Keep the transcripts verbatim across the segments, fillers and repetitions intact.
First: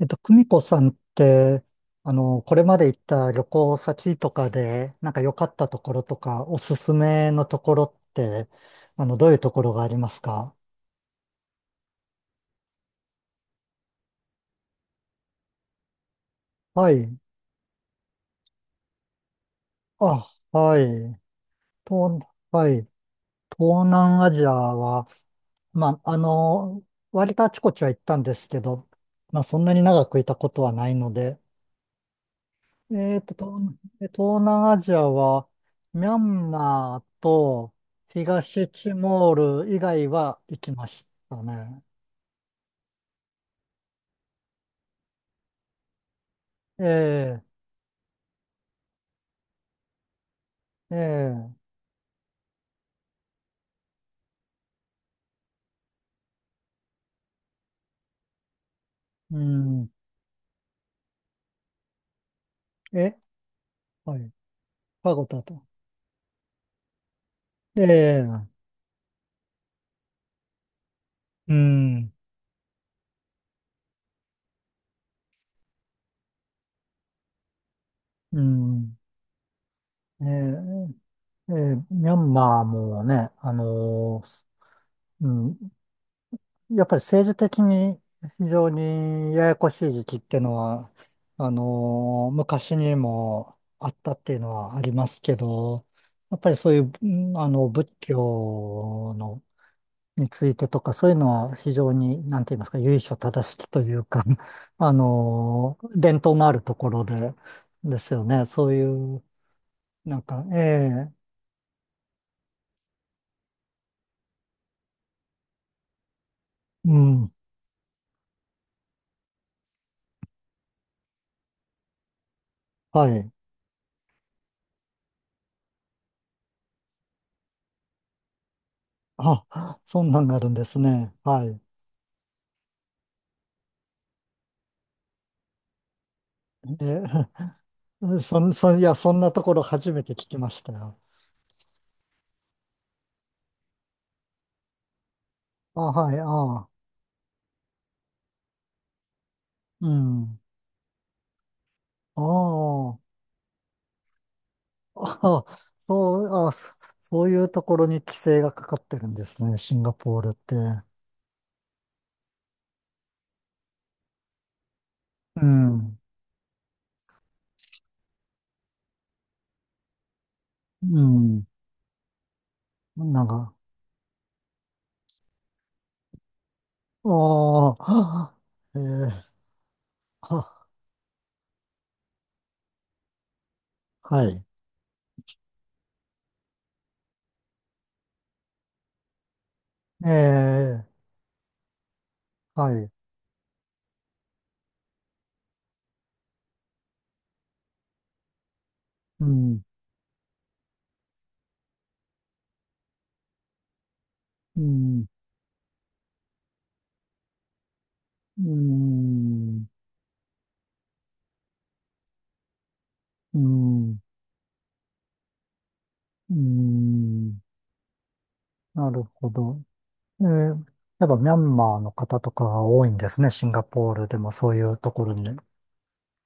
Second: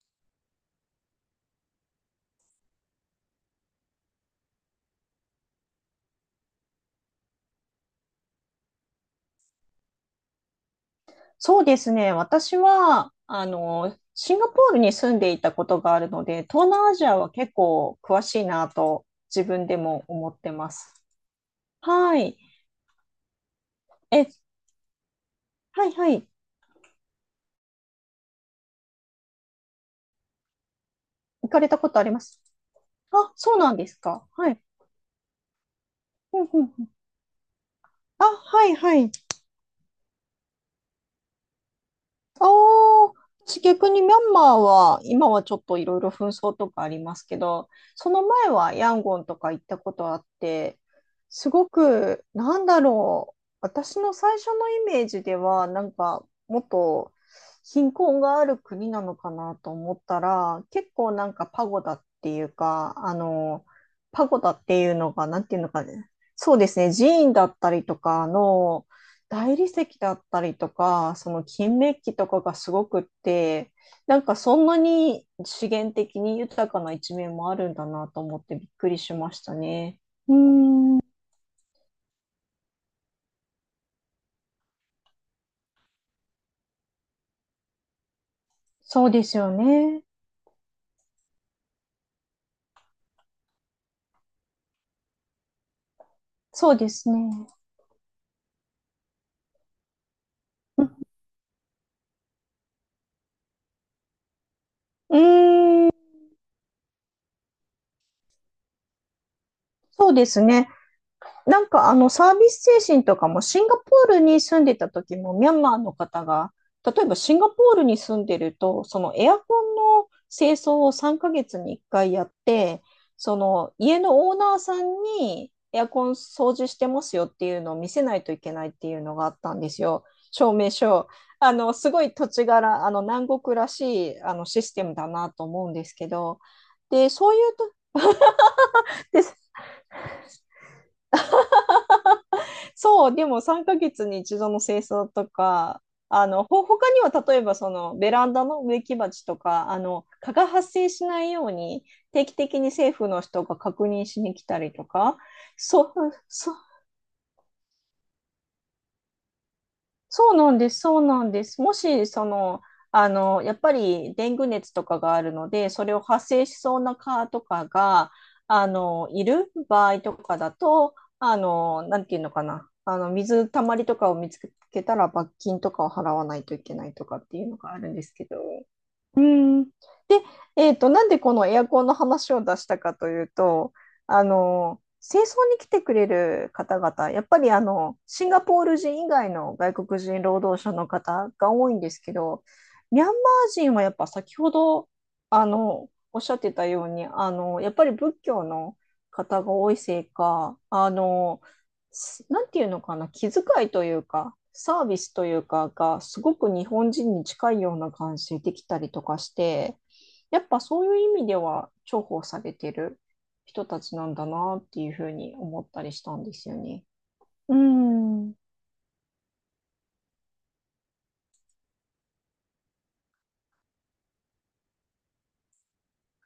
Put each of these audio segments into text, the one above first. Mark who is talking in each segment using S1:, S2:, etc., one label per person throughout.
S1: えっと、久美子さんって、あの、これまで行った旅行先とかで、なんか良かったところとか、おすすめのところって、あの、どういうところがありますか？
S2: そうですね。私は、あの、シンガポールに住んでいたことがあるので、東
S1: は
S2: 南アジ
S1: い。
S2: アは結構詳しいなと自分でも
S1: あ、
S2: 思ってま
S1: は
S2: す。
S1: い。
S2: は
S1: 東、
S2: い。
S1: はい。東南
S2: え、
S1: アジアは、
S2: はい
S1: まあ、
S2: は
S1: あ
S2: い。
S1: の、割とあちこちは行ったんですけど、まあ、そんなに長くいたことはないので、
S2: 行かれたことあります？
S1: えっ
S2: あ、
S1: と、
S2: そうな
S1: 東、
S2: んです
S1: え
S2: か。
S1: 東
S2: はい。
S1: 南アジアは、ミャ
S2: うん
S1: ン
S2: うんうん。
S1: マーと
S2: あ、は
S1: 東
S2: い
S1: チ
S2: はい。
S1: モール以外は行きましたね。
S2: ああ、私逆にミャンマーは、今はちょっといろいろ紛争とかありますけ
S1: え
S2: ど、その前はヤンゴンとか行ったことあって、
S1: え、え
S2: す
S1: え、
S2: ごく、なんだろう、私の最初のイメージでは、なんか、もっと貧困がある国なのか
S1: う
S2: なと
S1: ん、
S2: 思ったら、結構なんかパゴダっていうか、あ
S1: え、
S2: の、
S1: は
S2: パ
S1: い、
S2: ゴダっていうの
S1: パゴ
S2: が、な
S1: ダ
S2: んていう
S1: と。
S2: のかね、そうですね、寺院だった
S1: え
S2: りとか
S1: え、
S2: の、大理石だったりとか、その
S1: う
S2: 金メッ
S1: ん、
S2: キとかがすごくって、なんかそんなに資源的に豊かな一面もあるんだなと思
S1: う
S2: ってびっく
S1: ん、
S2: りしましたね。
S1: ええ、
S2: うーん、
S1: ええ、ミャンマーもね、あのーうん、やっぱり政治的に非常
S2: そうで
S1: に
S2: す
S1: や
S2: よ
S1: やこしい
S2: ね。
S1: 時期ってのは、あのー昔にもあったっていうのはありますけど、やっぱりそ
S2: そ
S1: う
S2: う
S1: い
S2: で
S1: う、う
S2: すね。
S1: んあの、仏教の、についてとか、そういうのは非常に、なんて言いますか、由緒正しきというか、あ
S2: う
S1: の
S2: ーん、
S1: ー伝統のあるところで、ですよね。そういう、
S2: そう
S1: なん
S2: です
S1: か、え
S2: ね。
S1: え、
S2: なんかあのサービス精神とかもシンガポールに住んでた時もミャンマーの方が、
S1: う
S2: 例えば
S1: ん、
S2: シンガポールに住んでるとそのエアコンの清掃をさんかげつにいっかいやって、
S1: はい。
S2: その家のオーナーさんにエアコン掃除してますよっていうのを見せないといけないっていうのがあったんで
S1: あ、
S2: す
S1: そ
S2: よ。
S1: んなんがある
S2: 証
S1: んで
S2: 明
S1: す
S2: 書。
S1: ね。は
S2: あ
S1: い。
S2: のすごい土地柄、あの南国らしいあのシステムだなと思うんですけど、で
S1: え
S2: そういうと、
S1: うん、そん、そん、いや、そん
S2: で、
S1: なところ初めて聞きましたよ。
S2: そう、でもさんかげつに一度の清掃と
S1: あ、
S2: か、
S1: はい、あ
S2: あの、ほ、
S1: あ、
S2: 他には例えばそのベランダの植木鉢とか、あ
S1: う
S2: の、蚊
S1: ん。
S2: が発生しないように
S1: あ
S2: 定期的に政
S1: あ、
S2: 府の人が確認しに来たりとか、
S1: ああ、
S2: そう、
S1: そう、あ、
S2: そ、
S1: そそういうところに規制がかかってるんですね、シンガポール
S2: そ
S1: っ
S2: うな
S1: て。
S2: んです、そうなんです。もし、その、あの、やっぱりデング熱とかがある
S1: う
S2: ので、それ
S1: ん、
S2: を発生しそうな蚊とかが、あの、いる場合とかだと、
S1: う
S2: あ
S1: ん、
S2: の、なんていうのかな、あの、
S1: なん
S2: 水
S1: か、
S2: たまりとかを見つけたら罰金とかを払わないといけないとかっていうのが
S1: あ
S2: あるんですけ
S1: あ、
S2: ど。
S1: えー、
S2: うん。で、
S1: は、
S2: えっと、なんでこのエアコンの話を出したかというと、あ
S1: はい、
S2: の、清掃に来てくれる方々、やっぱりあの、シンガポール人以外の外国人労働者
S1: え
S2: の
S1: え、
S2: 方が多いんですけど、
S1: はい、
S2: ミャンマー人はやっぱ先ほど、あの、おっしゃってたように、あの、やっぱり仏教の
S1: う
S2: 方が
S1: ん、
S2: 多いせいか、あの、すなんていうのかな、気遣いというか、
S1: う
S2: サービ
S1: ん、
S2: スというかが、すごく日本人に近いような感じ
S1: う
S2: できたりとかし
S1: ん、
S2: て、やっぱそういう意味では重宝されてる
S1: う
S2: 人たち
S1: ん、
S2: なんだなっていうふうに思ったりしたんで
S1: う
S2: すよね。
S1: ん、
S2: うん。
S1: なるほど。えー、やっぱミャンマーの方とかが多いんですね。シンガポールでもそういうところに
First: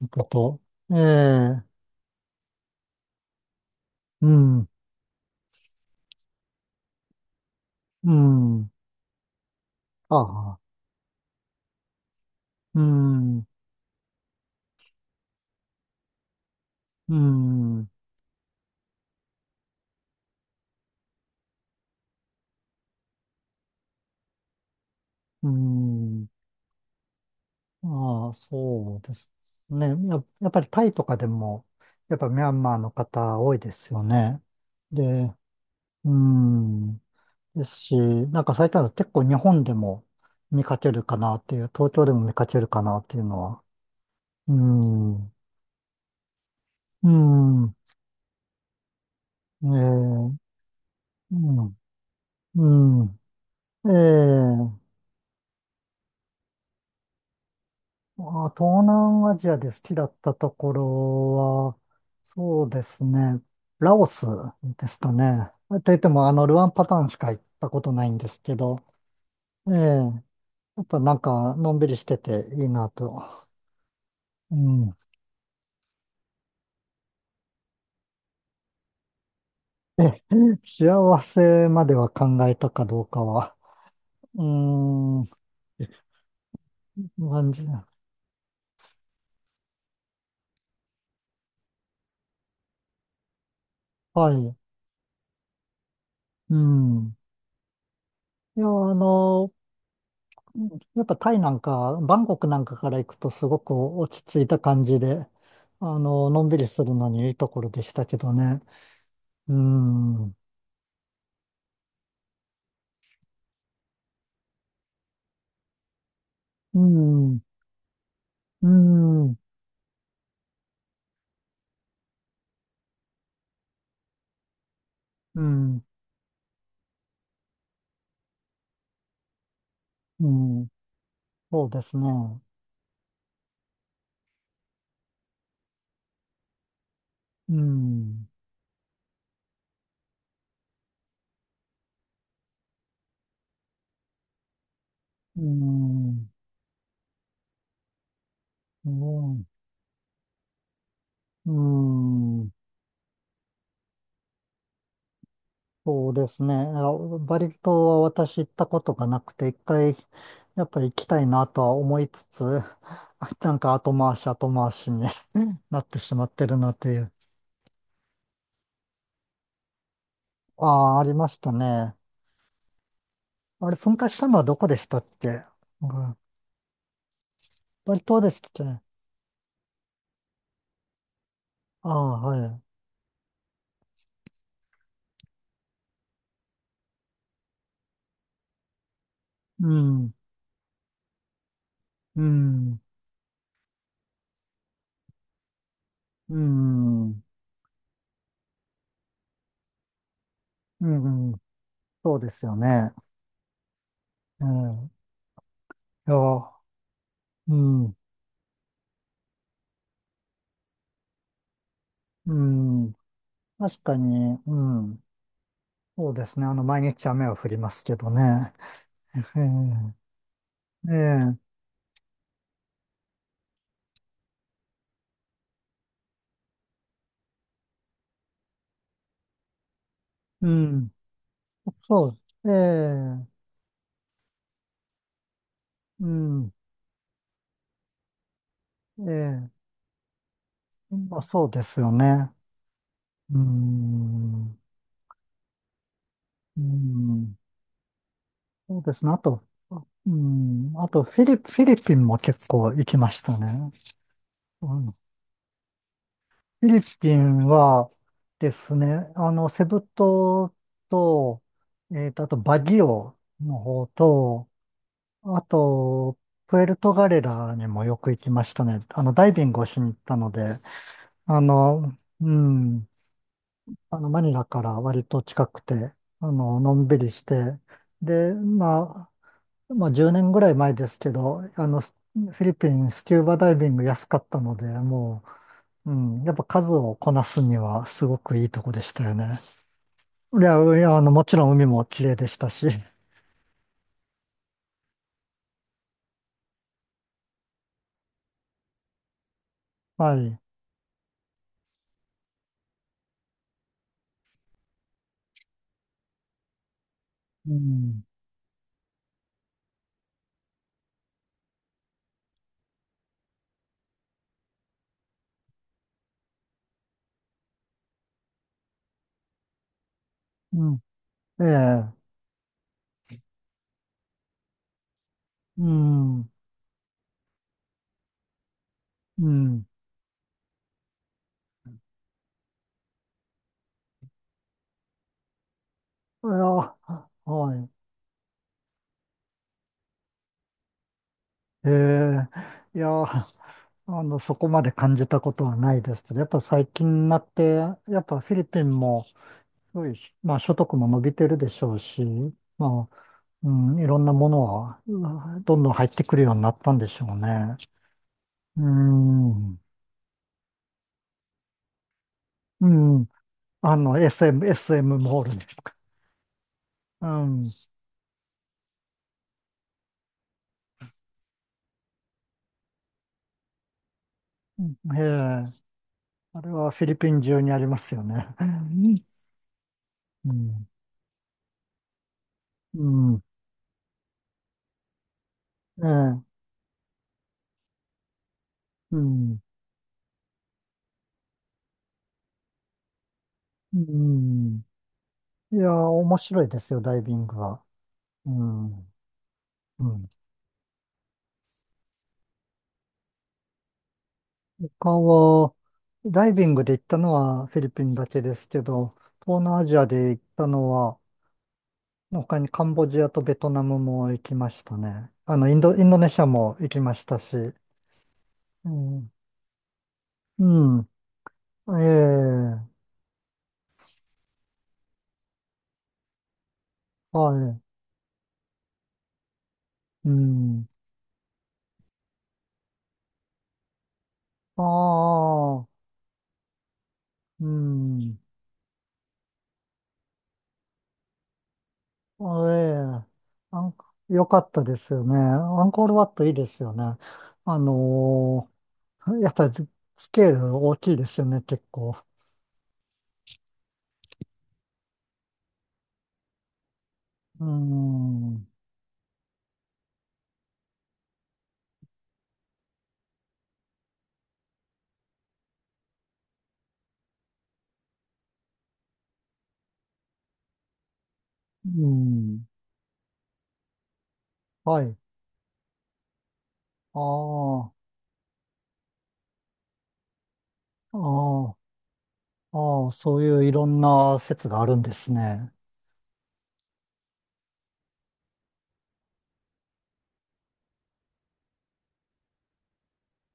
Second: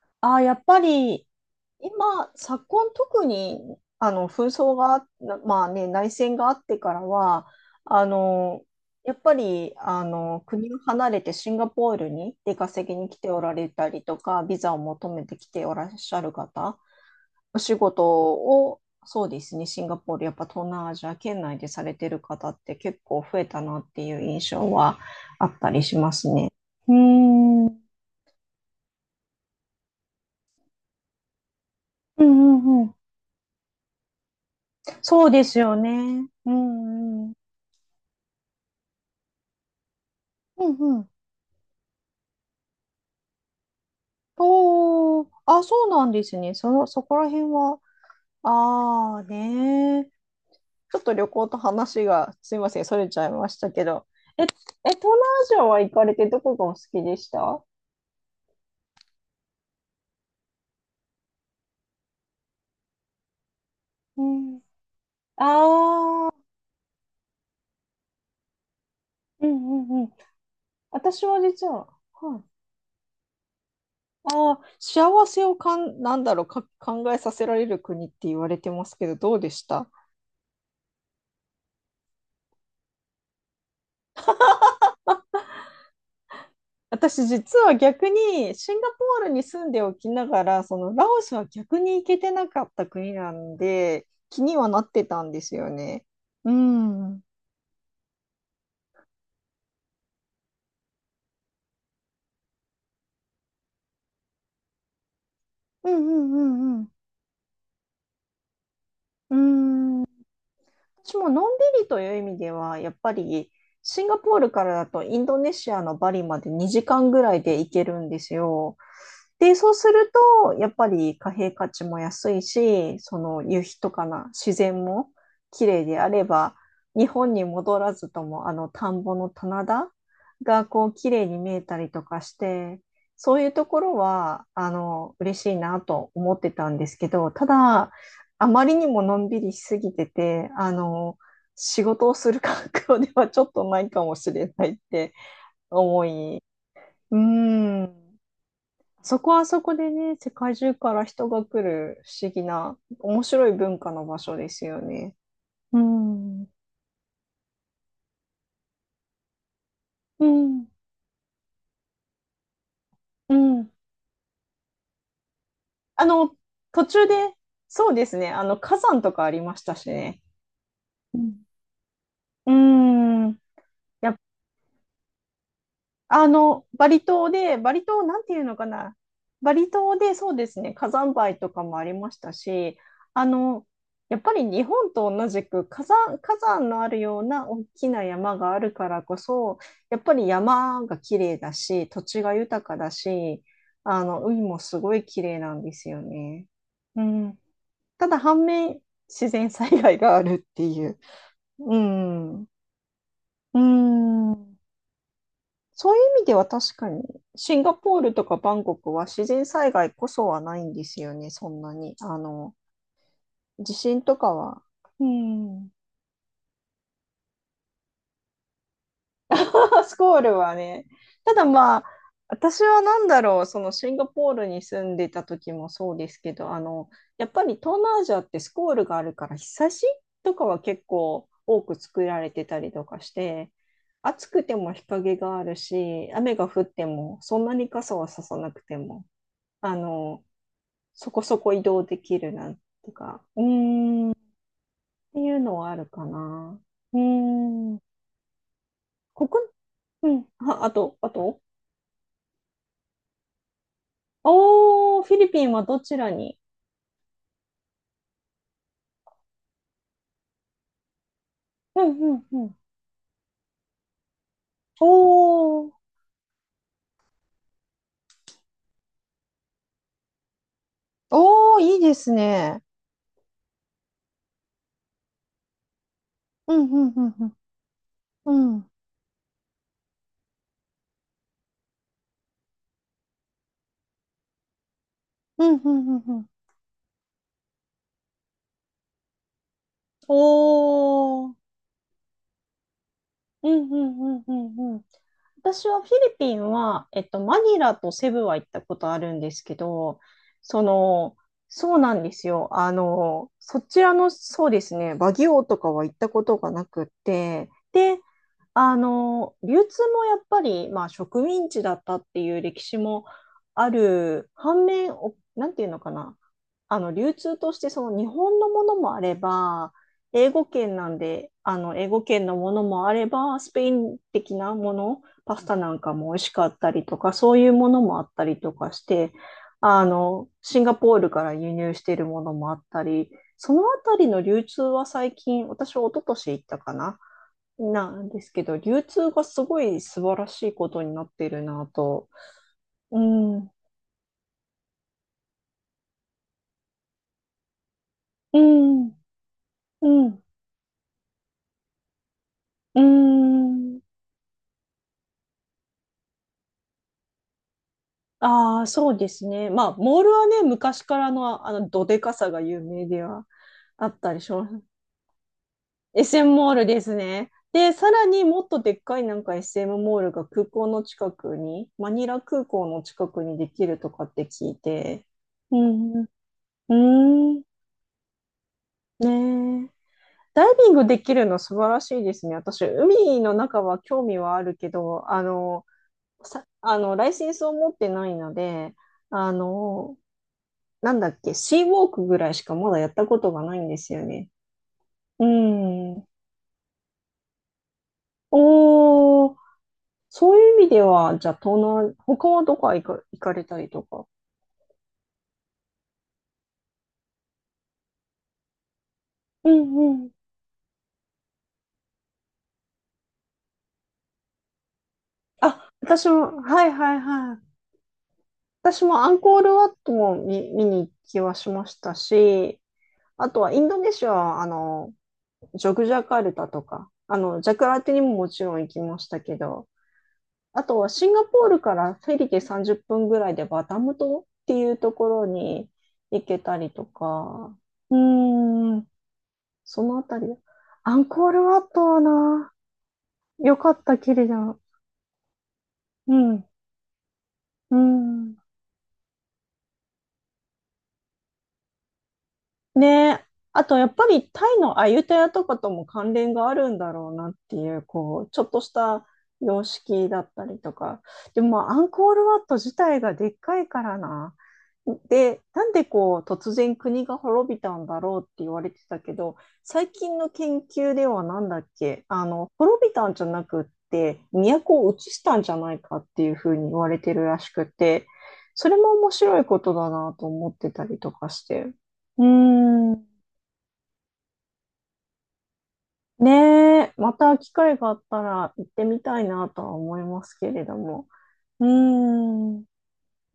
S1: 行く
S2: ああ、や
S1: と。
S2: っぱ
S1: え
S2: り
S1: え、
S2: 今、昨今特に、あ
S1: う
S2: の、紛
S1: ん、
S2: 争がな、まあね、内戦があってからは、あ
S1: う
S2: の、
S1: ん、
S2: やっぱり、あ
S1: あ
S2: の、
S1: あ、
S2: 国を離れてシンガポールに出
S1: う
S2: 稼ぎに来てお
S1: ん、
S2: られたりとか、ビザを求めてきておらっしゃる方、
S1: う
S2: お仕
S1: ん、う
S2: 事を、そうですね、シンガポール、やっぱ東南アジア圏内でされてる方って結構増えたなっていう印象はあったりしま
S1: ん、
S2: すね。うーん、うん
S1: ああ、そうですね。や、やっぱりタイとかでも、やっ
S2: う
S1: ぱミャンマー
S2: んう
S1: の
S2: ん。
S1: 方多いですよね。
S2: そう
S1: で、
S2: ですよ
S1: う
S2: ね。う
S1: ん、
S2: んうん。
S1: ですし、なんか最近は結構日本でも見
S2: うん
S1: かけ
S2: う
S1: る
S2: ん。
S1: かなっていう、東京でも見かけるかなっていうのは、う
S2: おー、
S1: ん、
S2: あ、そうなんですね。その、そ
S1: う
S2: こら辺
S1: ん、
S2: は、ああ
S1: え
S2: ねー、
S1: ー、
S2: ちょっと旅
S1: う
S2: 行と
S1: ん、
S2: 話が、すいません、そ
S1: う
S2: れち
S1: ん、
S2: ゃいましたけ
S1: え
S2: ど。え、え、
S1: ー、
S2: 東南アジアは行かれてどこがお好きでした？
S1: まあ、東南アジアで好きだったところは、そうですね、ラオ
S2: う
S1: スですかね。と言っても、
S2: ん。あ
S1: あ
S2: あ、
S1: の、ルアンパタンしか行ったことないんですけど、
S2: う
S1: ええ、
S2: んうんうん。
S1: やっぱなん
S2: 私は
S1: か、
S2: 実
S1: のんび
S2: は、
S1: りして
S2: はい。
S1: ていいなと。
S2: あ
S1: う
S2: あ、
S1: ん。
S2: 幸せをかん、なんだろう、か、考えさせられる国って言われてますけど、どうでした？
S1: え、幸せまでは考えたかどうかは、うーん、
S2: 私
S1: 感
S2: 実
S1: じ。
S2: は逆にシンガポールに住んでおきながら、そのラオスは逆に行けてなかった国なんで、
S1: は
S2: 気
S1: い。
S2: にはなってたんですよね。う
S1: う
S2: ん。う
S1: ん。
S2: ん
S1: いや、あの、うん、やっぱタイなんか、バンコクなんかから行くとすごく落ち着いた感じで、
S2: うん
S1: あの、
S2: う
S1: のんびり
S2: ん
S1: す
S2: うん。
S1: るのにいいところでしたけどね。うん、うん、
S2: 私ものんびりという意味では、やっぱりシンガポールからだとインドネシアのバリまで
S1: う
S2: にじかんぐら
S1: ん、
S2: いで行けるんですよ。で、そうすると、やっぱり貨幣価値も安いし、その夕日とかな自然も
S1: う
S2: 綺
S1: ん、
S2: 麗であれば、日本に戻らずともあの田んぼの棚田
S1: う
S2: が
S1: ん、
S2: こう綺麗に見え
S1: そう
S2: た
S1: で
S2: り
S1: す
S2: と
S1: ね。
S2: かして、そういうところはあの嬉しいなと思ってたんですけど、た
S1: う
S2: だ、
S1: ん、
S2: あまりにものんびりしすぎてて、あの、仕事をする環境ではちょっとないかもしれないって
S1: う
S2: 思
S1: ん、
S2: い、うーん、
S1: う
S2: そこは
S1: ん、
S2: そこでね、世界中から人が来
S1: う
S2: る不思議
S1: ん、
S2: な、面白い文化の場所ですよね。う
S1: そうで
S2: ん、
S1: す
S2: う
S1: ね。あバリ島は私行ったことがなくて、一回、やっ
S2: ん、
S1: ぱり行きたいなとは思いつつ、あ
S2: う
S1: なん
S2: ん。
S1: か後回し後回しに なって
S2: あ
S1: しまっ
S2: の、
S1: てるな
S2: 途
S1: とい
S2: 中
S1: う。
S2: で、そうですね、あの、火山とかありましたしね。
S1: ああ、あり
S2: う
S1: ま
S2: ん、
S1: したね。
S2: うん、
S1: あれ、噴火
S2: やっ
S1: したのはどこでしたっけ？うん、
S2: あの、バリ島で、バリ
S1: バリ
S2: 島な
S1: 島
S2: ん
S1: で
S2: て
S1: し
S2: いう
S1: たっ
S2: の
S1: け？
S2: か
S1: あ
S2: な。バリ島でそうですね、火山灰とかもあ
S1: あ、
S2: りました
S1: はい。
S2: し、あの、やっぱり日本と同じく火山、火山のあるような大きな山があるからこそ、
S1: う
S2: やっ
S1: ん、
S2: ぱり山が綺麗だし、土
S1: う
S2: 地が豊か
S1: ん、
S2: だし、あの、海もすごい綺麗なんですよ
S1: う
S2: ね。う
S1: ん、
S2: ん。ただ反面、自然災害があるって
S1: う
S2: いう。
S1: ん、
S2: う
S1: そうです
S2: ん。
S1: よね。
S2: う
S1: う
S2: ん。
S1: ん、い
S2: そうい
S1: や、
S2: う意味では確かに、
S1: う
S2: シンガ
S1: ん、
S2: ポールとかバンコクは自然災害こそはないんですよね、そんなに。あ
S1: う
S2: の、
S1: ん、
S2: 地
S1: 確か
S2: 震とか
S1: に、う
S2: は。
S1: ん、
S2: うん。
S1: そうですね。あの、毎日雨は降りますけどね。
S2: スコールはね。
S1: ええ、
S2: た
S1: え
S2: だ
S1: え、
S2: まあ、私はなんだろう、そのシンガポールに住んでた時もそうですけど、あの、やっぱり東南アジアってスコールがあるから日差しとか
S1: う
S2: は結
S1: ん、
S2: 構多く作
S1: そ
S2: られて
S1: う、え
S2: たりとかし
S1: え、
S2: て、暑くても日陰がある
S1: う
S2: し、雨が
S1: ん、
S2: 降ってもそんなに傘はささなくても、
S1: ええ、
S2: あの、そ
S1: まあ、
S2: こそ
S1: そう
S2: こ
S1: で
S2: 移
S1: す
S2: 動
S1: よ
S2: でき
S1: ね。
S2: るなんとか、
S1: う
S2: うーん、っ
S1: ん、
S2: ていうのはあるかな。
S1: う
S2: う
S1: ん、
S2: ーん、
S1: そうですね。あ
S2: 国、
S1: と、
S2: う
S1: う
S2: ん、あ、あ
S1: ん、あ
S2: と、
S1: と
S2: あ
S1: フィリ、
S2: と、
S1: フィリピンも結構行きましたね。うん、フ
S2: おー、フィリピンはどちらに？
S1: ィリピンはですね、あの、セブ島と、
S2: うんう
S1: えっと、
S2: ん
S1: あと
S2: うん。
S1: バギオの方と、あ
S2: おー、
S1: と、プエルトガレラにもよく行きましたね。あの、ダイビングをしに行ったので、あ
S2: おー、いいで
S1: の、
S2: す
S1: う
S2: ね。
S1: ん、あの、マニラから割と近くて、あ
S2: う
S1: の、
S2: ん、
S1: の
S2: う
S1: ん
S2: ん、
S1: び
S2: う
S1: り
S2: ん、
S1: し
S2: うん。
S1: て、で、
S2: うん、
S1: まあ、まあじゅうねんぐらい前ですけど、あの、スフィリピンスキューバダイビング安かったので、も
S2: うん、うん、
S1: う、
S2: う
S1: う
S2: ん。う
S1: ん、
S2: ん、
S1: やっぱ数をこなすにはすごくいいとこでしたよね。いや、いや、あの、も
S2: おー、
S1: ちろん海も綺麗でしたし、
S2: うんうんうんうんうん。私はフィリピンは、えっと、マニラとセブは行ったことあるんですけ ど、
S1: はい。
S2: その、そうなんですよ。あの、そちらの、そうですね、バギオとかは行ったことがなくって、
S1: う
S2: で、
S1: ん、
S2: あの、流通もやっぱり、まあ、植民地だったっていう歴史もある、反面、お、なんていうのかな、あの、流通としてその日本のものもあれば、英語
S1: う
S2: 圏
S1: ん、
S2: なんで、
S1: え
S2: あの、
S1: え、
S2: 英語圏のものもあれば、スペイン的なもの、パスタ
S1: う
S2: なんかも美
S1: ん、
S2: 味
S1: う
S2: しかったりとか、そういうものもあったりとかして、
S1: ん。
S2: あの、シンガポールから輸入しているものもあったり、そのあたりの流通は最近、私は一昨
S1: い
S2: 年
S1: や、
S2: 行ったかな、
S1: は
S2: なんですけど、流通がすごい素晴らしいことになっている
S1: い。
S2: な
S1: え
S2: と。
S1: え、いや、
S2: う
S1: あ
S2: ん、う
S1: の、そこまで感じたことはないですけど、やっぱ最近になって、やっぱフィリピン
S2: ん、
S1: も、すごい、
S2: うん、
S1: まあ、所得も伸びてるでしょうし、
S2: う
S1: まあ、う
S2: ん。
S1: ん、いろんなものは、うん、どんどん入ってくるようになったんでしょうね。う
S2: ああ、そうですね。
S1: ん、う
S2: まあ、モールはね、昔からのあの、どでかさが有名で
S1: ん、
S2: は
S1: あ
S2: あ
S1: の、
S2: ったりし
S1: エスエム、
S2: ます。
S1: エスエム モールとか。
S2: エスエム モールです
S1: う
S2: ね。
S1: ん、うん、
S2: で、さらにもっとでっかいなんか エスエム モールが空港の近くに、マニラ空港の近くにできるとかって聞い
S1: ええ、
S2: て。うん、う
S1: あれは
S2: ー
S1: フィリピン中
S2: ん、
S1: にありますよね。
S2: ねえ。
S1: う
S2: ダイ
S1: ん、
S2: ビングできるの素晴らしいですね。私、
S1: う
S2: 海
S1: ん、
S2: の中は興味はあるけど、あの、
S1: ええ、
S2: さ、あの、ライセンスを持ってないので、
S1: う
S2: あ
S1: ん、
S2: の、なんだっけ、シーウォークぐらいしかまだやったことがないんで
S1: う
S2: すよね。
S1: ん。
S2: う
S1: いや、
S2: ん。
S1: 面白いですよ、ダイビングは。うん、
S2: おー、
S1: うん。
S2: そういう意味では、じゃあ、東南、他はどこ行か、行かれたりとか。
S1: 他は、ダイビングで行ったのはフィリピンだけですけど、東
S2: う
S1: 南アジ
S2: ん
S1: ア
S2: う
S1: で
S2: ん。
S1: 行ったのは、他にカンボジアとベトナムも行きましたね。あの、イン
S2: あ、
S1: ド、インドネ
S2: 私
S1: シア
S2: も、
S1: も
S2: は
S1: 行
S2: い
S1: きま
S2: はい
S1: した
S2: は
S1: し。
S2: い。
S1: う
S2: 私もア
S1: ん。
S2: ンコールワットも見、見
S1: う
S2: に行きはしましたし、
S1: ん。ええ、
S2: あとはインドネシアは、あの、ジョグジャカルタとか、あの、ジャ
S1: は
S2: カルタにももちろん行きましたけど、
S1: い。う
S2: あ
S1: ん。
S2: とはシンガポールからフェリーでさんじゅっぷんぐらいでバタム島っていうと
S1: あ
S2: ころ
S1: あ、
S2: に行けたりと
S1: う
S2: か、う
S1: ん。
S2: ーん、そのあたり。アンコールワットは
S1: あ
S2: な、
S1: ええ
S2: よ
S1: あ
S2: か
S1: ん、
S2: ったき
S1: よ
S2: りじゃ
S1: かっ
S2: ん。
S1: たですよね。アンコールワッ
S2: う
S1: トいいで
S2: ん、
S1: すよね。あ
S2: うん。
S1: のーやっぱりスケール大きいですよね、結構。
S2: ねえ。あとやっぱりタイのアユタヤとかとも関連があるんだろうなっ
S1: う
S2: ていう、こう、
S1: ん。
S2: ちょ
S1: う
S2: っとした様式だったりとか。でもまあアンコールワット自体がでっかいからな。で、なんでこう突然国が滅びたんだろうって言われてたけど、最近の研究ではなんだっけ、あ
S1: ん。
S2: の、滅びたんじゃなくって、都
S1: は
S2: を
S1: い。
S2: 移したんじゃないかっていうふうに言われてるらしく
S1: ああ、
S2: て、それも面白いことだなと思ってたり
S1: あ
S2: とかし
S1: あ。
S2: て。うー
S1: ああ、
S2: ん。
S1: そういういろんな説があるんですね。
S2: ねえ、また機会があったら行ってみたいなとは思いますけれども。うーん。